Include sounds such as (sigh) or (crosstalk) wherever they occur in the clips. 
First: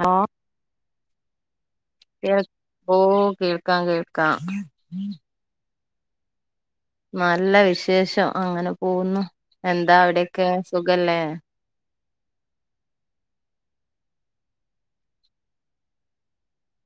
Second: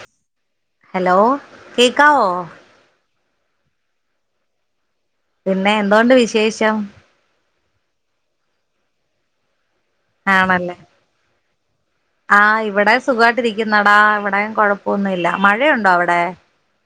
Hello hello കേക്കാവോ കേൾ ഓ കേൾക്കാം കേൾക്കാം ഉം എന്തൊണ്ട് വിശേഷം നല്ല വിഷേ വിശേഷം അങ്ങനെ പോകുന്നു എന്താ അവിടെയക്കെ ആണല്ലേ സുഖല്ലേ ആഹ് ഇവിടെ സുഖായിട്ടു ഇരിക്കുന്നടാ ഇവിടെ കുഴപ്പൊന്നുംല്ല മഴയുണ്ടോ അവിടെ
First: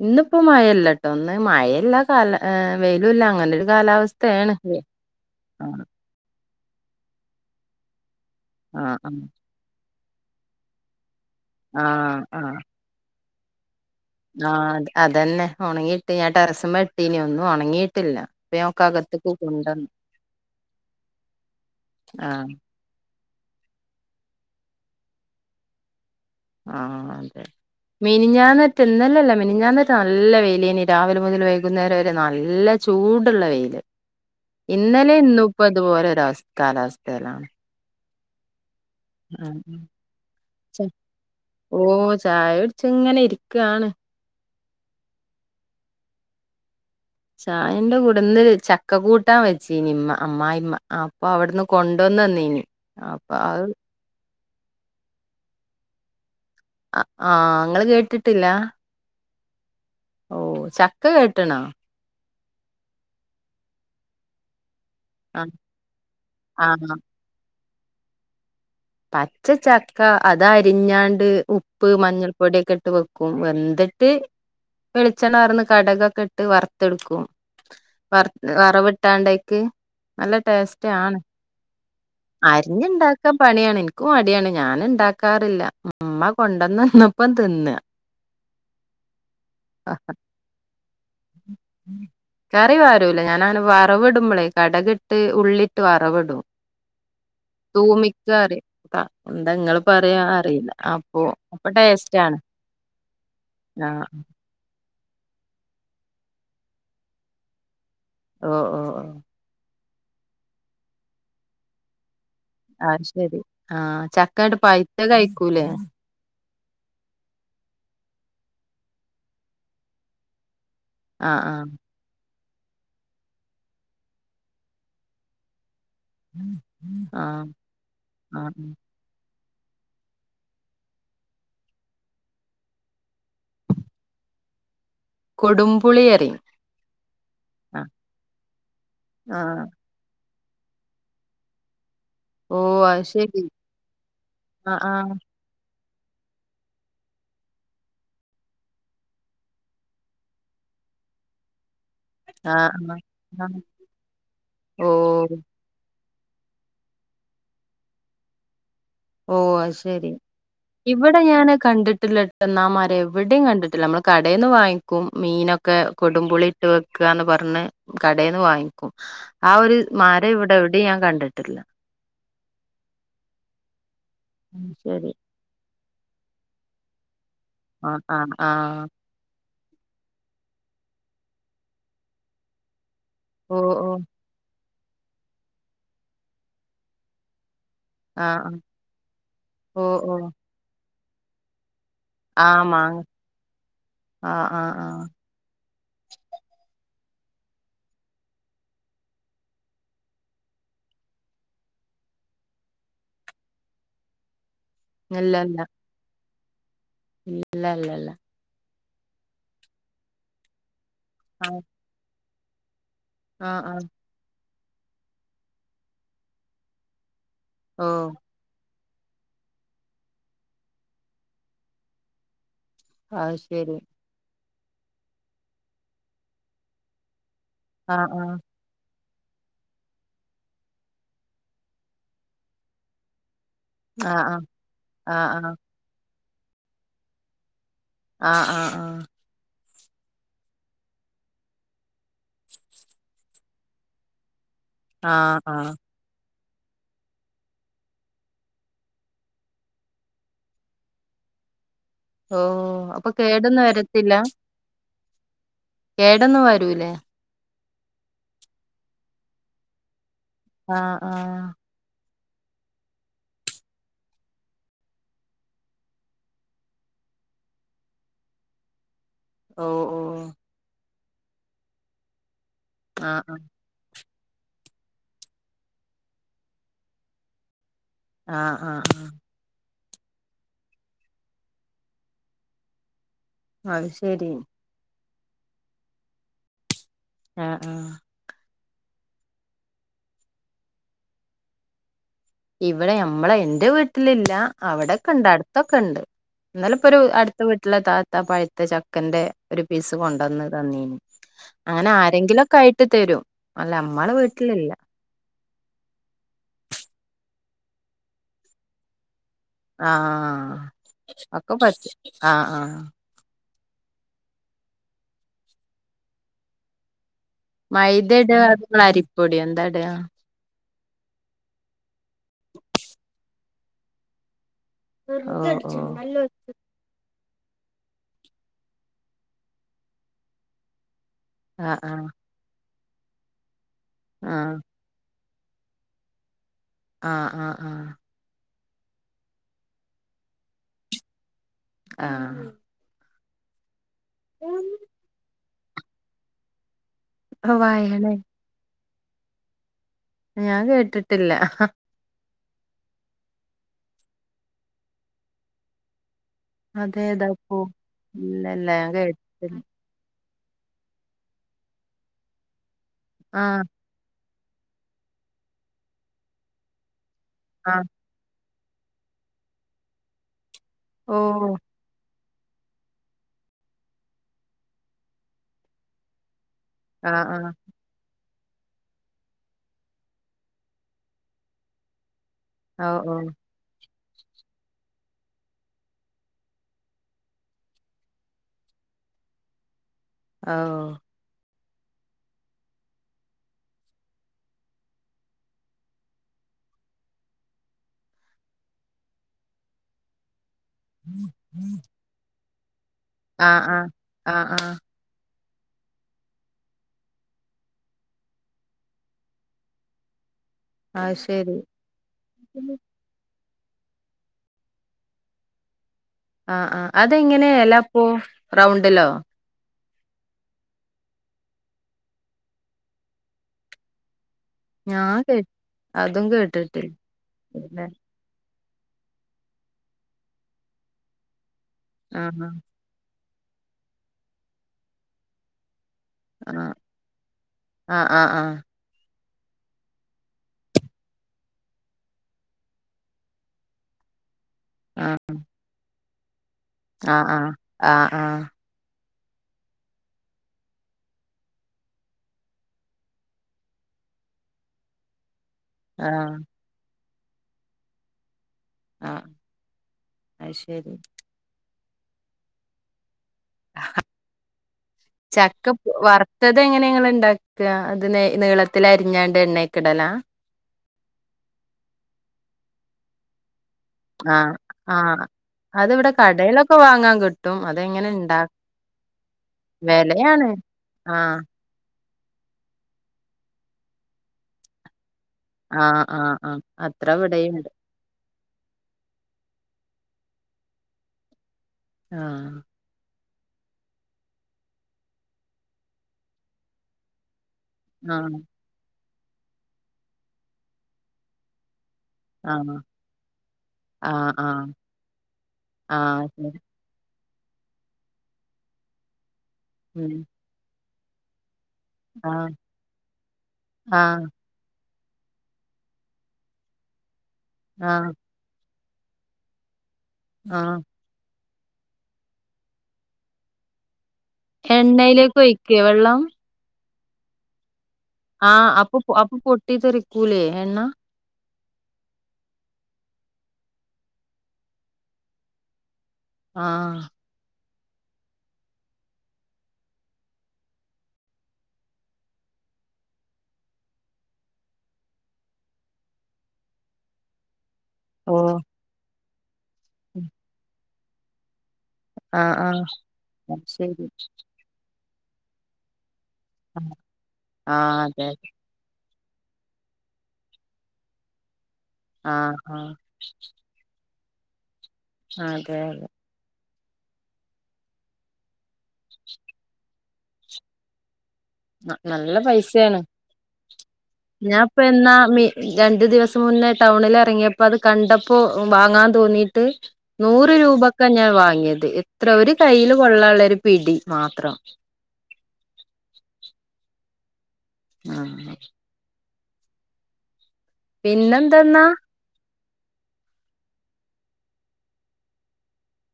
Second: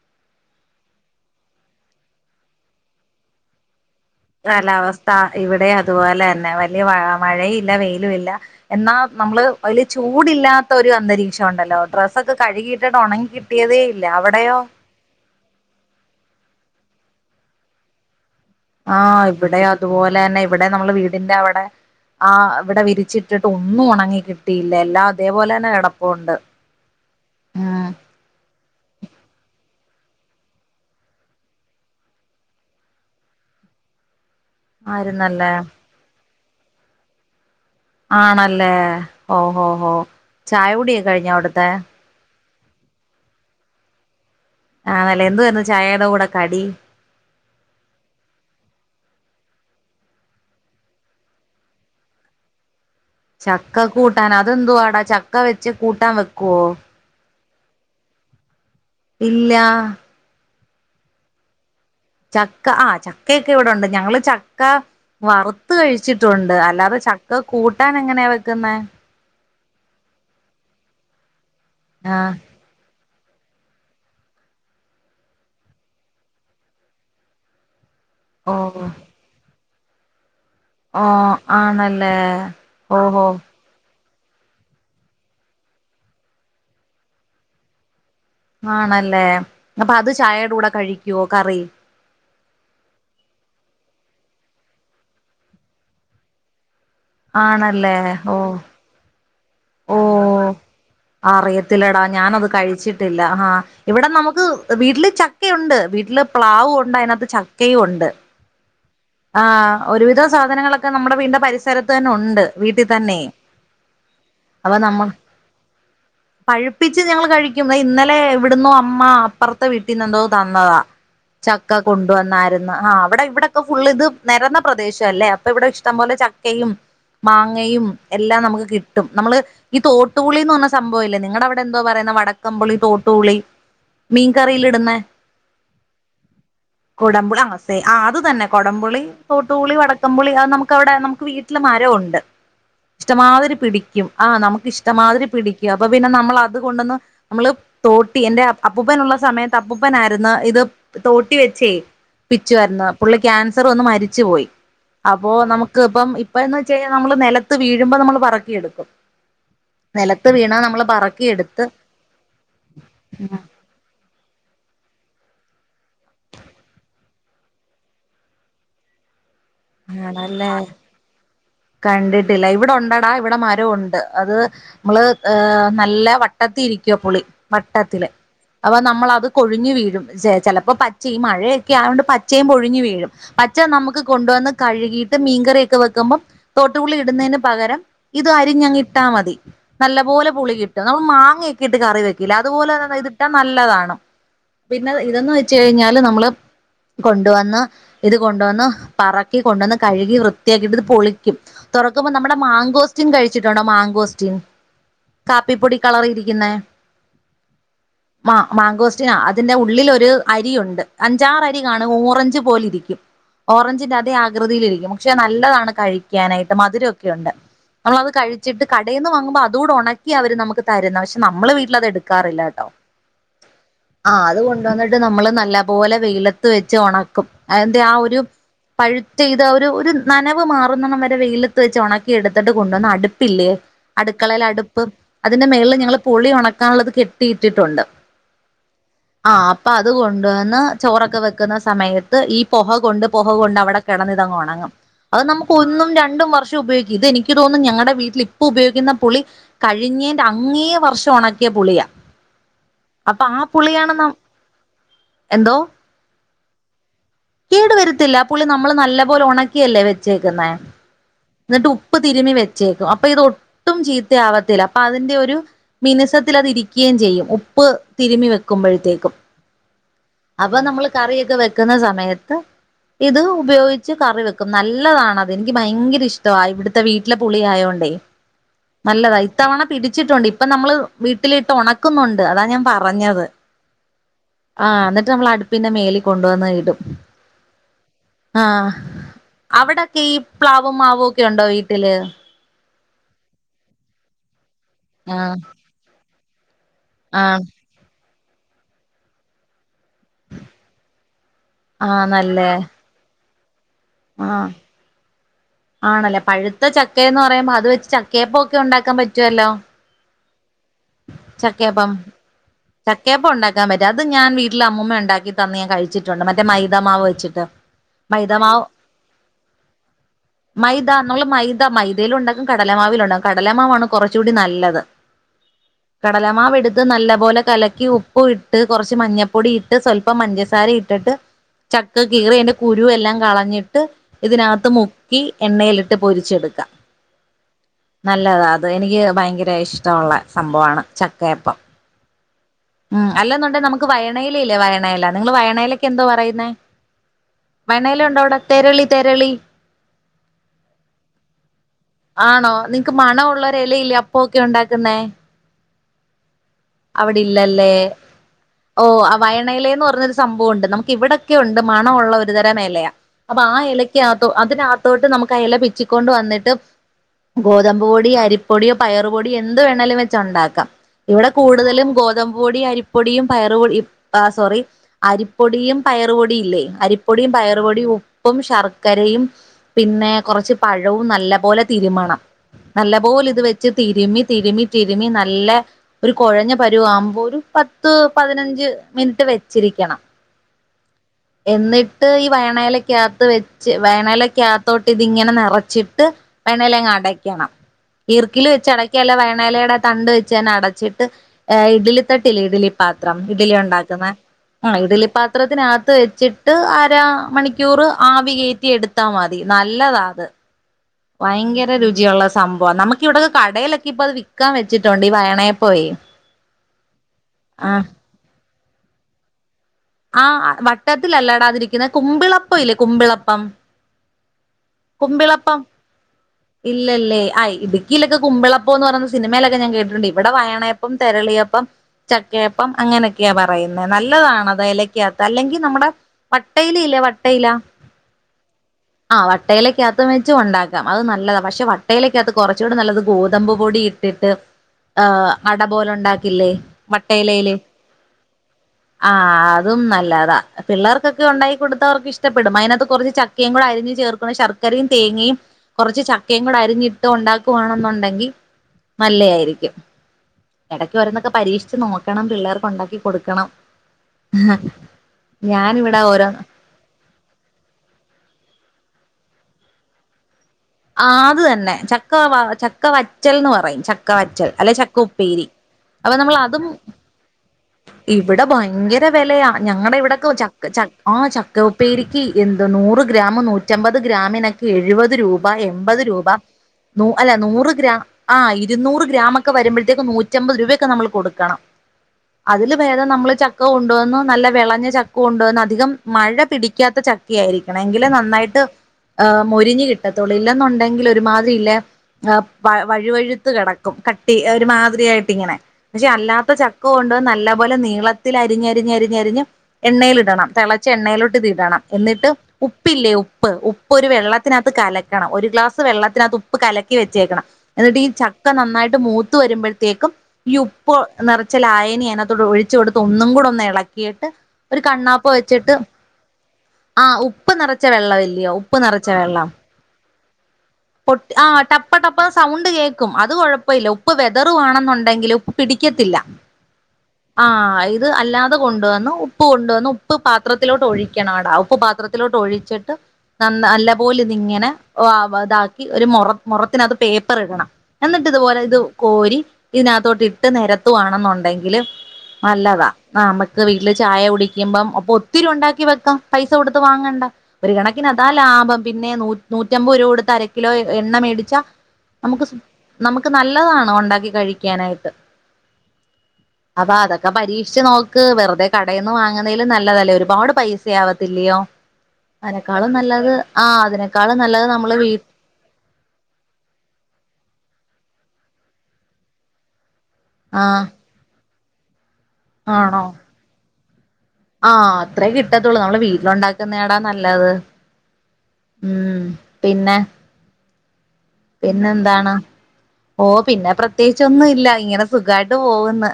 ഇന്നിപ്പോ മഴല്ലട്ടോ ഇന്ന് മഴയില്ല കാല ഏ വെയിലും ഇല്ല അങ്ങനെ ഒരു കാലാവസ്ഥ കാലാവസ്ഥ ഇവിടെ അതുപോലെന്നെ വല്ല്യ മഴയും ഇല്ല വെയിലും ഇല്ല ആ എന്നാ ആ നമ്മള് അതില് ചൂടില്ലാത്ത ഒരു അന്തരീക്ഷം ക്ഷം ഉണ്ടല്ലോ ആ ഡ്രസ്സൊക്കെ കഴുകിയിട്ട്ട് ഉണങ്ങി കി കിട്ടിയതേ ഇല്ല അവിടെയോ ആഹ് അ അതന്നെ ഉണങ്ങി ഇട്ട് ഞാൻ ടെറസിമ്മേൽ ഇ ട്ടിന് ഒന്നും ഉണങ്ങിയിട്ടില്ല അപ്പൊ ഞാൻ ഒക്കെ ആഹ് അകത്തേക്ക് ഇവിടെം കൊണ്ടുവന്നു അതുപോലെ തന്നെ ഇവിടെ നമ്മള് വീടിന്റെ അവിടെ ആ ആഹ് ഇവിടെ വിരിച്ചിട് ചിട്ട് ഒന്നും ഉണങ്ങി കിട്ടിയില്ല എല്ലാം അതേപോലെ തന്നെ കെട മിനിഞ്ഞാന്നിറ്റ് ഇന്നലെയല്ല മിനിഞ്ഞാന്ന്റ്റെ നല്ല വെയിലേയ്നി രാവിലെ മുതൽ വൈകുന്നേരം വരെ നല്ല ചൂടുള്ള വെയില് ഇന്നലെ ഇന്നും ആയിരുന്നല്ലേ പ്പ ഇതുപോലൊരു അവസ് കാലാവസ്തേലാണ് ആണല്ലേ ഓഹോ ഹോ ചായ കുടിയൊക്കെ കഴിഞ്ഞോ അവിട്ത്തെ കുടിച്ചിങ്ങനെ ഇരിക്കാണ് ആണല്ലേ എന്ത് വാരുന്ന് ചായേടെ കൂടെ കടി ചായന്റെ കൂടെന്ന് ചക്ക കൂട്ടാൻ വെച്ചനി ഇമ്മ അമ്മായിമ്മ അപ്പൊ അവിടുന്ന് കൊണ്ടുവന്നു തന്നിനി ചക്ക കൂട്ടാൻ അ അതെന്തുവാട ചക്ക വെച്ച് കൂട്ടാൻ വെ ക്കൊ? ആഹ് ങ്ങള് കേട്ടിട്ടില്ലാ ഇല്ലാ ഓ ചക്ക കേട്ട്ണോ ചക്ക ആ ചക്കയൊക്കെ ഇവിടടൊണ്ട് ഞങ്ങള് ചക്ക ആഹ് വറുത്ത് കഴിച്ചിട്ടുണ്ട് ആഹ് അല്ലാതെ ചക്ക കൂട്ടാൻ എങ്ങനെയാ വെക്കുന്നെ പച്ച ചക്ക അതരിഞ്ഞാണ്ട് ഉപ്പ് ആ മഞ്ഞൾപ്പൊടിയൊക്കെ ഇട്ട് വ വെന്തിട്ട് വെളിച്ചെണ്ണ പാർന്ന് കടുകൊക്കെ ഇട്ട് വറുത്തെടുക്കും ഓ വറവിട്ടാണ്ട് (unintelligible) നല്ല ടേസ്റ്റ് ഓ ആണ് ആണല് അരിഞ്ഞുണ്ടാക്കാൻ പണിയാണ് എനിക് ക്കും മടിയാണ് ഞാൻ ഉണ്ടാക്കാറില്ല മ്മ കൊണ്ടന്ന് തന്നപ്പം തിന്ന് ആണല്ലേ അപ്പൊ അത് ചായേടൂടെ കഴിക്കുവോ കറി വറവിടുമ്പളെ കടുകിട്ട് ഉള്ളിട്ട് വറവിടും ആണല്ലേ തൂമിക്കാ ഓഹ് പറയും. ത എന്താ ഇങ്ങള് ഓ പറയാ അറിയില്ല. അപ്പൊ അപ്പൊ അറിയത്തില്ലടാ ടേസ്റ്റാണ്. ഞാനത് കഴിച്ചിട്ടില്ല ഹാ ആഹ്. ഇവിടെ നമുക്ക് വീട്ടില് ചക്കയുണ്ട് വീട്ടില് പ്ലാവും ഉണ്ട് അതിനകത്ത് ചക്കയും ഉണ്ട് ഓഹ് ഓഹ് ആ ഒരുവിധം സാധനങ്ങളൊക്കെ നമ്മുടെ വീടിൻ്റെ പരിസരത്തന്നെ ഉണ്ട് വീട്ടിൽ ആഹ തന്നെ ശരി ആഹ ചക്ക കട്ട് പൈത്തത് കഴിക്കൂല പഴിപ്പിച്ച് ഞങ്ങൾ കഴിക്കും ഇന്നലെ എവിടന്നോ അമ്മ അപ്പുറത്തെ വീട്ടിൽന്ന് എന്തോ തന്നതാ ആഹ് ആഹ്. ചക്ക കൊണ്ടുവന്നാര് ആഹ അവിടെ ഇവിടെൊക്കെ ഫുൾ ഇത് നിരന്ന പ്രദേശം അല്ലേ അപ്പൊ ഇവിടെ ഇഷ്ടം പോലെ ചക്കയും ആഹ് മാങ്ങയും എല്ലാം ആഹ് ആഹ്. നമുക്ക് കി നമ്മള് ഈ തോട്ടുപുളിന്ന് പറഞ്ഞ സംഭവം ഇല്ലേ നിങ്ങളടെ അവിടെ എന്തോ പറയുന്ന വടക്കപളി തോട്ടുപുളി മീൻകറിൽ ഇടുന്ന കൊടുംപുളി പറയും. കൊടംപുളി ആഹ്. അത് തന്നെ കൊടംപുളി ആഹ്. തോട്ടുപുളി വടക്കംപളി അ നമുക്ക് അവിടെ നമുക്ക് വീട്ടില് മരംമുണ്ട് ഓ അത് ശെരി ആഹ് നമുക്ക് ഇഷ്ടമാതിരി പിടിക്കും അപ്പൊ പിന്നെ നമ്മൾ അത്കൊണ്ടന്ന് നമ്മള് തോട്ടി എൻറെ അപ്പൂപ്പനള്ള സമയത്ത് അപ്പൂപ്പനായിന്ന് ഇത് തോട്ടി വെച്ചേ തിരുച്ചു ആഹ് വരുന്ന ആഹ്. പുള്ളി ആഹ്. ക്യാൻസർ ഒന്ന് മരിച്ചു പോയി ഓഹ്. അപ്പോൊ നമുക്ക് ഇപ്പം അപ്പ എന്ന് വെച്ചാൽ നിലത്ത് വീഴുമ്പൾ നമ്മൾ പറക്കിയടുക്കും ഓ ശെരി ഇവിടെ ഞാൻ പറക്കിയെടുത്ത് കണ്ടിട്ടില്ലട്ടന്നാമാരെ എവിടെയും കണ്ടിട്ടില്ല നമ്മൾ കടൽന്ന് വാങ്ങിക്കും മീനൊക്കെ ഒക്കെ കൊടുപുളി ഇട്ട് വെക്കുകന്ന് പറഞ്ഞ് കടയിൽന്ന് വാങ്ങിക്കും ആ ഒരു മരം ആണല്ലേ ഇവിടെ എവിടെയും ഞാൻ കണ്ടിട്ടില്ല കണ്ടിട്ടില്ല ഇവിടെ ഉണ്ടടാ ഇവിടെ മരംമുണ്ട് അത് ഉം, നമ്മള് ശരി നല്ല നല്ല വട്ടത്തി ഇരിക്കുവ പുളി ആ വട്ടത്തില് ആ ആ അപ്പ നമ്മൾത് കൊണ്ട് പൊഴിഞ്ഞു വീഴും ചിലപ്പോൾ പച്ചയും മഴയൊക്കെ ആുകൊണ്ട് പച്ചയും പൊഴിഞ്ഞഞ് വീഴും ഓ പച്ച ഓ നമുക്ക് കൊണ്ടുവന്ന് കഴുകിയിട്ട് മീൻകറിയൊക്കെ വെക്കുമ്പോം തോട്ടുപുളി ഇടുന്നതിന് പകരം ആ ഇത് ആ അരിഞ്ഞങ് ഇട്ടാ മതി ഓ നല്ല ഓ പോലെ പുളി കിട്ടും നമ്മൾ മാങ്ങൊക്കെട്ട കറി വെക്ക ആ അതുപോലെ തന്നെ മാങ്ങ ഇത് ഇട്ടാ നല്ലതാണ് ആ ആ ആ പിന്നെ ഇതന്ന് വെച്ച് കഴിഞ്ഞാൽ നമ്മള് കൊണ്ട വന്ന ഇത് കൊണ്ടുവന്ന് പറക്കി കൊണ്ടുവന്ന് കഴുകി വൃത്തിയാക്കിട്ട് ഇത് പൊളിക്കും തുറക്കുമ്പോ നമ്മുടെ മാങ്കോസ്റ്റീൻ കഴിച്ചിട്ടുണ്ടോ മാങ്കോസ്റ്റീൻ ഇല്ല ഇല്ല കാപ്പിപ്പൊടി കളർ ഇരിക്ക (unintelligible) ഇല്ല ഇല്ല ഇല്ല റ്റ അതിന്റെ ഉള്ളിലൊരു ഒരു അരി ഉണ്ട് അഞ്ചാറ് അരി കാണും ഓറഞ്ച് പോലിരിക്കും ആഹ് ആഹ് ഓറഞ്ചിന്റെ അതേ ആകൃതിയിലിരിക്കും പക്ഷെ നല്ലതാണ് കഴിക്കാനായിട്ട് മധുരം ഒക്കെ ഉണ്ട് ഓ നമ്മളത് കഴിച്ചിട്ട് കടയി നിന്ന് വാങ്ങുമ്പോ അതൂടെ ഉണക്കി അവര് നമുക്ക് തരുന്ന പക്ഷെ നമ്മള് വീട്ടിൽ അത് എടുറില്ല കേട്ടോ അതുശരി എന്നിട്ട് നമ്മള് നലപോലെ വെയിലത്ത് വെച്ച് ഉണക്കും അയെന്തയ് ആ ഒരു കഴുത്തിത ഒരു ഒരു ഒരു നനവ് മാറുന്നണം വരെ വെയിലത്ത് വെച്ച് ഉണക്കി എടുത്തിട്ട് കൊണ്ടുവന്ന് അടുപ്പില്ലേ ആ ആ അടുക്കളേൽ അടുപ്പ് ആ ആ അതിന്റെ മേളില് ഞങ്ങള് പുളി ഉണക്കാനുള്ളത് കെട്ടിയിട്ടിട്ടുണ്ട് ആ ആ ആ പ്പൊ അത് കൊണ്ടുവന്ന് ചോറൊക്കെ വെക്കുന്ന സമയത്ത് ഈ പൊഹ കൊണ്ട് പൊ ഔ കൊണ്ടവിടെ കിടന്നിതങ്ങൊണങ്ങും ആ ആ അത് ആ നമുക്ക് ഒന്നും രണ്ടും വർഷം റ്റുപയോഗിക്കു ഇതെനിക്ക് തോന്നും ഞങ്ങളുടെ വീട്ടിലിപ്പൊ ഉപയോഗിക്കുന്ന പുളി കഴിഞ്ഞേന്റെ അങ്ങേ വർഷം ഉണക്കിയ പുളിയാ ഓ അപ്പൊ ആ കേടൊന്നും പുളിയാണ് ന വരത്തില്ല എന്തോ കേടന്നും വരൂലേ കേടു വര ത്തില്ല പുള്ളി നമ്മള്‌ നല്ലപോലെ ഉണക്കിയല്ലേ വയ് ച്ചേക്കുന്നേ ആഹ് ആഹ് ന്നിട്ട് ഉപ്പ് തിരുമി വെച്ചേക്കും അപ്പൊ ഇതൊട്ടും ചീത്ത ആവത്തില്ല അപ്പൊ അതിന്റെ ഒരു മിനിസത്തിൽ അതിരിക്കേം ചെയ്യും ഉപ്പ് തിരുമ്മി വെക്കുമ്പോഴത്തേക്കും ഓ ഓ അപ്പൊ നമ്മള് കറിയൊക്കെ വെക്കുന്ന സമയത്ത് ഇത് ആഹ് ഉപയോഗിച്ച് കറി വെ ക്കും നല്ലതാണത് എനിക്ക് ഭയങ്കര ഇഷ്ടവാ ഇവിടുത്തെ വീട്ടിലെ പുളിയായോണ്ടേ ആ ആ ആ പിടിച്ചിട്ടുണ്ട് ഇപ്പൊ നമ്മള് വീട്ടിലിട്ട് ഒണക്കുന്നുണ്ട് അതാ ഞാൻ പറഞ്ഞത് അഹ് ശ ആ ന്നി ത് നമ്മള്‌ അടുപ്പിന്റെ മേലിൽ കൊണ്ടുവന്ന്‌ ഇടും ആ ആ ആ അവിടൊക്കെ ഈ പ്ലാവും മാവൊക്കെയൊണ്ടോ വീട്ടില് ഇവിടെ നമ്മളെ ന്റെ വീട്ടിലില്ല അവിടെക്കെണ്ട് ആഹ് അടുത്തൊക്കെണ്ട് ന്നലെപ്പൊരു അടുത്ത ആഹ് വീട്ടുള്ള ത ത്ത പഴുത്ത ചക്കന്റെ രു ഒരീസം കൊണ്ടൊന്ന് തന്നീന് അങ്ങനെ ആരെങ്കിലൊക്കായിട്ട് തരും അല്ല നമ്മളെ ആ വീട്ടിലില്ല ആണല്ലേ പഴുത്ത ചക്കേന്ന് പറയുമ്പോ അത് വെച്ച് ചക്കയപ്പൊക്കെണ്ടാക്കാം പറ്റും ആ ഒക്കെ പച്ച ആ ആ ക്കാ പറ്റ അത് ഞാൻ വീട്ടിൽ അമ്മുമ്മാ ഉണ്ടാക്കി തന്ന് ഞാൻ കഴിച്ചിട്ടുണ്ട് മറ്റെ മൈതാ മാവ് വെച്ച്ട്ട് മൈദ ഇടുവോ അതോ അരിപ്പൊടിയ എന്താ ഇടുക മൈദ നമ്മൾ മൈദ മൈദയില് ഉണ്ടാക്കും കടലമാവിൽ ഉണ്ടകും കടലമാവണ് കുറച്ച്ചു കൂടി നല്ലത് ഹ ഓ കടലമാവ് എടുത്ത് നല്ല നല്ലപോലെ കലക്കി ഉപ്പും ഇട്ട് കുറച്ച് മാഞ്ഞപ്പൊടി ഇട്ട് സ്വല്പ്പം പഞ്ചസാര ഇട്ടിട്ട് ആഹ് ചക്ക ആഹ് കിറിന് കുരു എല്ലാം കളഞ്ഞ ഇത് ആഹ് ഇതിനകത്ത് മൂ മൂക്കി എണ്ണയിലിട്ട് പൊരിച്ചെടുക്കാം ആഹ് ആഹ ആഹ നല്ലതാ അത് എനിക്ക് ഭയങ്കര ഇഷ്ടമുള്ള സംഭവമാണ് ചക്കയപ്പം ആ ഉ അല്ലന്നോണ്ടെ നമക്ക് വയനയില ഇല്ല വയനയില നിങ്ങൾ വയനയില ക്ക് എന്താ പറയുന്നേ വായന ഇല ഉണ്ടോ അവിടെ തെരളി തെരളി ഞാൻ കേട്ടിട്ടില്ല ആണോ നിക്ക് മണള്ളവര് ഇലയില്ലേ അപ്പൊക്കെ ഉണ്ടാക്കുന്നേ അവിടെ അതേതാപ്പോ ഇല്ലല്ലേ ഇല്ലല്ല ഓ ഞാൻ കേട്ടിട്ടില്ല വയണയിലേന്ന് പറഞ്ഞൊരു സംഭവൂണ്ട് നമുക്ക് ഇവിടൊക്കെ ഉണ്ട് മണ ഉള്ള ഒരുതരം എലയ അപ്പൊ ആ ഇലക്ക് ആ അതിനകത്തോട്ട് നമുക്ക് അ എല പിച്ചിക്കൊണ്ട് വന്നിട്ട് ആ ഗോതമ്പ് പൊടി അരിപ്പ പൊടിയോ പയറ് പൊടിയോ എന്ത് വേണേലും വച്ച് ഉണ്ടാക്കാം ഇവിടെ ഓ കൂടുതലും ഗോതമ്പ പൊടി അരിപ്പൊടിയും പയറു പൊടി ആ സോറി അരിപ്പൊടിയും പയറു പൊടിം ഇല്ലേ ആ അരിപ്പൊടിയും ആ പയറു പൊടിയും ഉ പ്പും ശർക്കരയും പിന്നെ കൊറച്ച് പഴവും നല്ല പോലെ തിരുമ്മണം ഓ ഓ നല്ലപോലിത് വെച്ച് തീ തിരുമ്മി തിരുമ്മി തിരുമ്മി നല്ല ഒരു കൊഴഞ്ഞ പരുവ ആവുമ്പോ ഒരു പത്ത് പതിനഞ്ച് മിനിറ്റ് വെച്ചിരിക്കണം അ ഓഹ് എന്നിട്ട് ഈ വയണേലക്കകത്ത് വെച്ച് വയണേലക്കകത്തോട്ട് ഇത് ഇങ്ങനെ നെറച്ചിട്ട് വയണേലയങ്ങ് അടക്കണം ഇർക്കില് വെച്ച് അടക്കയല്ല വയണേലയുടെ തണ്ട് വെച്ച്തന്നെ അടച് ട്ട് ഏ ഇഡ്ഢലി തട്ടില്ലേ ഇഡ്ഢലി പാത്രം ആ ഇഡ്ഢലി ആ ഉണ്ടാക്കുന്നെ ആ ഇഡ്ഢലി പാ പാത്രത്തിനകത്ത് വെച്ചിട്ട് അര മണിക്കൂറ് ആവി കേറ്റി എടുത്താ മതി നല്ലതാ അത് അത് ശരി ഭയങ്കര രുചിയുള്ള സംഭവാ നമുക്ക് ഇവിടെ കടേലൊക്കെ ഇപ്പൊ അത് വിക്കാൻ വെച്ചിട്ടുണ്ട് ഈ വയണേപ്പവേ ആ ആ അതെങ്ങനെയാ എലാപ്പോ റൗണ്ടിലോ ആ വട്ടത്തിലല്ലേടാതിരിക്കുന്നെ കുമ്പിളപ്പം ഇല്ലേ കുമ്പിളപ്പം ഞാൻ കേ കുമ്പിളപ്പം അതും കേട്ടിട്ടില്ല ഇല്ലല്ലേ ആ ഇല്ല ഇടുക്കിയിലൊക്കെ കുമ്പിളപ് അപ്പോ എന്ന് പറയുന്നെ സിനിമേലൊക്കെ ഞാൻ കേട്ടിട്ടുണ്ട് ഇവിടെ വയണേപ്പം തെരളിയപ്പം ആ ചക്കയപ്പം അങ്ങനൊ ക്ക്യാ പറയുന്നെ നല്ലതാണത് എലയ്ക്കാത്ത് അല്ലെങ്കി നമ്മടെ ആ വട്ടയില ഇല്ലേ വട്ടയിലാ ആ ആ ആ ആഹ് ആ വട്ടയിലക്കാത്തും വെച്ചും ഉണ്ടാക്കാം അത് നല്ലതാ പക്ഷെ വട്ടയിലക്കാത്ത് കുറച്ചൂടെ നല്ലത് ഗോതമ്പ് പൊടി ഇട്ടിട്ട് ആ അട പോലൊണ്ടാക്കി ഇല്ലേ ആ ആ ആ ആഹ് ആ അതും നല്ലതാ പിള്ളേർക്കൊക്കെ ഒണ്ടാക്കി കൊടുത്താ അവർക്കിഷ്ടപ്പെടും അതിനാത്ത് കൊറച്ച് ച ക്കയും കൂടെ അരിഞ്ഞ് ചേർക്കുന്നു ശർക്കരയും തേങ്ങയും കൊറച്ച് ആ ചക്കേം കൂടരിഞ്ഞി ഇട്ടൊണ്ടാക്കുവാണെന്നൊണ്ടെങ്കി ആ നല്ലെ ആയിരിക്കും അത് ശരി എടയ്ക്ക് ഓരോന്നൊക്കെ പരീക്ഷിച്ച് നോക് ണം പിള്ളേർ കൊണ്ടാക്കി ചക്ക ഞാനിവിടെ ഓരോ വറുത്തത എങ്ങനെ ങ്ങ ഉണ്ടാക്കുക അത് നീളത്തിലായി തിഞ്ഞാണ്ട് എണ്ണക്കിടലാ അത് തന്നെ ചക്ക വ ചക്ക വച്ചൽന്ന് പറയും ചക്ക വറ്റൽ ആഹ് അല്ലെ ചക്ക ആഹ ഉപ്പേരി അത് ഇവിടെ അപ്പൊ നമ്മൾ അതും കടയിലൊക്കെ വാങ്ങാൻ കിട്ട ഇവിടെ ഭയങ്കര വിലയാ ഞങ്ങളടെ ഇവിടെൊക്കെ ച വെലയാണ്. ച ആ ആഹ് ചക്ക ഉപ്പേ എ നൂറ് ഗ്രാമും നൂറ്റമ്പത് ഗ്രാമിനൊക്കെ എഴുപത് രൂപ രപ എൺപത് ആഹ് രൂപ ആഹ് ആഹ് ന അത്ര അല്ല ഇവിടെയുണ്ട്. നൂറ് ഗ്രാം ആ ഇരൂറ് ഗ്രാമൊക്കെ വരുമ്പോഴ്ത്തേക്കും നൂറ്റമ്പത് രൂപയൊക്കെ നമ്മൾ കൊടുക്കണം ആഹ് അതില് ഭേദം നമ്മള് ചക്ക കൊണ്ടുവന്നു നല്ല വിളഞ്ഞ ചക്ക കൊണ്ടുവന്നു അധികം മഴ പിടിക്കാത്ത ചക്ക ആയിരി ക്കണം എങ്കില് ആഹ് നന്നായിട്ട് ആ മൊരിഞ് കിട്ടത്തുള്ളൂ ഇല്ലെന്നുണ്ടെങ്കിൽ ഒരുമാതിരി ഇല്ലേ ആ പ ആഹ് വഴുവഴുത്ത് കിടക്കും ആഹ് കട്ടി ആഹ് ഒരുമാതിരിയായിട്ട് ഇങ്ങനെ പക്ഷെ ആഹ് അല്ലാത്ത ശരി. ച്ച നല്ല പോലെ നീളത്തിൽ അരിഞ്ഞരിഞ്ഞരിഞ്ഞരിഞ്ഞ് ഉം എണ്ണയില് ഇടണം തിള ച്ചെണ്ണയിലോട്ട് ഇത് ഇടണം എന്നിട്ട് ആഹ് ഉപ്പില്ലേ ഉപ്പ് ഉപ്പ് ഒരു ആഹ് വെള്ളത്തിനാത്ത് കല ണം ഒരു ഗലാസ് വെള്ളത്തിനാത്ത് ഉപ്പ് കലക്കി വെച്ചേക്കണം എന്നിട്ട് ഈ ആഹ് ചക്ക നന്നായി മൂത്ത് വരുമ്പോഴ ത്തേക്കും ഈ ആഹ് ഉപ്പ് നറ ച്ച ലായയനി അയിനത്തോട് ഒഴിച്ച് കൊടുത്ത് ഒന്നും കൂട ഒന്ന് ഇള എണ്ണയിലേക്ക് ഒഴിക്ക വെള്ളം ആ ഉപ്പ് നിറ ച്ച വെള്ളം ഇല്ലയോ ഉപ്പ് നിറച്ച വെള്ളം ക്കൂലേ പൊട്ട് ആ ടപ്പ ടപ്പ സൗണ്ട് കേൾക്കും അത് കുഴപ്പമില്ല ഉപ്പ് വെതറ് വേണെന്നുണ്ടെങ്കിൽ ഉപ്പ് പിടിക്കത്തില്ല ആഹ് ആ ഇത് അല്ലാതെ കൊണ്ടുവന്ന് ഉപ്പ് കൊണ്ടുവന്ന് ഉപ്പ് പാത്രത്തിലോട്ട് ഒഴിക്കണം അടാ ഉപ്പ് പാത്രത്തിലോട്ട് ഒഴിച്ചിട്ട് ന നല്ലപലെ ഇത് ഇങ്ങനെ വാ ഇതാ ക്കി ഒരു മു മുറത്തിനാത്ത് പേപ്പർ ഇടണം എന്നിട്ട് ഇതുപോലെ ഓഹ് ഇത് കോരി ഇതിനകത്തോട്ട് ഇട്ട് നിര ത്തു ആ ണെന്നുണ്ടെങ്കില് ആഹ് ആഹ് നല്ലതാ നമുക്ക് അത് വീട്ടില് ശരി. ചായ കുടിക്കുമ്പം അപ്പൊ ഒത്തിരി ഉണ്ടാക്കി വെക്കാം പൈസ കൊടുത്ത് ആഹ് വാങ്ങണ്ട ഒരു ആഹ് കണക്കിനതാ അതെ ലാഭം പിന്നെ നൂ നൂറ്റമ്പത് രൂപൊട്ത് അരയ് കിലോ എണ്ണ മേടിച്ചാ നമുക്ക് ആഹ് ആഹ് നമുക്ക് നല്ലതാണ് ഉണ്ടാക്കി കഴിക്കാനായി അതെ അതെ അപ്പൊ അതൊക്കെ പരീക്ഷിച്ച് നോക്ക് വെറുതെ കടയി നിന്ന് വാങ്ങുന്നതിൽ നല്ലതല്ലേ ഒ പാട് പൈസയാവ ല്ലോ നല്ല അതിനെക്കാളും പൈസയാണ് നല്ലത് ആഹ് അതിനേക്കാളും ഞാൻ നല്ലത് ഇപ്പ നമ്മള് വീ എന്നാ മി രണ്ടു ദിവസം മുന്നേ ടൗണിൽ ഇറങ്ങിയപ്പോ അത് കണ്ടപ്പോ വാങ്ങാൻ തോന്നീയിട്ട് നൂറ് ആ രൂപക്ക ഞാൻ വാങ്ങിയത് അത് എ ഇത്ര ഒരു കയ്യില് കൊള്ളാനുള്ള ഒര് പിടി മാത്രം ആഹ് അത്രേ കിട്ടത്തുള്ളൂ നമ്മള് വീട്ടിലുണ്ടാക്കി ന്നേടാ നല്ലത് ആഹ് ഉം പിന്നെ പിന്നെന്തന്നാ പിന്നെന്താണ് ഓ പിന്നെ പ്രത്യേകിച്ച ഒന്നും ഇല്ല ഇങ്ങനെ സുഖായിട്ട് പോകുന്ന്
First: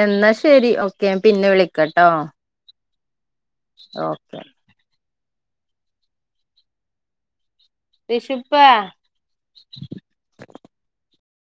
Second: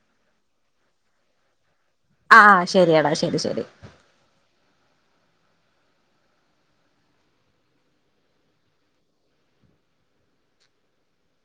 എന്നാൽ ശരി ഓക്കെ പിന്നെ വിളി കെട്ടോ ആ ശരിയടാ ശ ഓക്കെ റിഷുപ്പ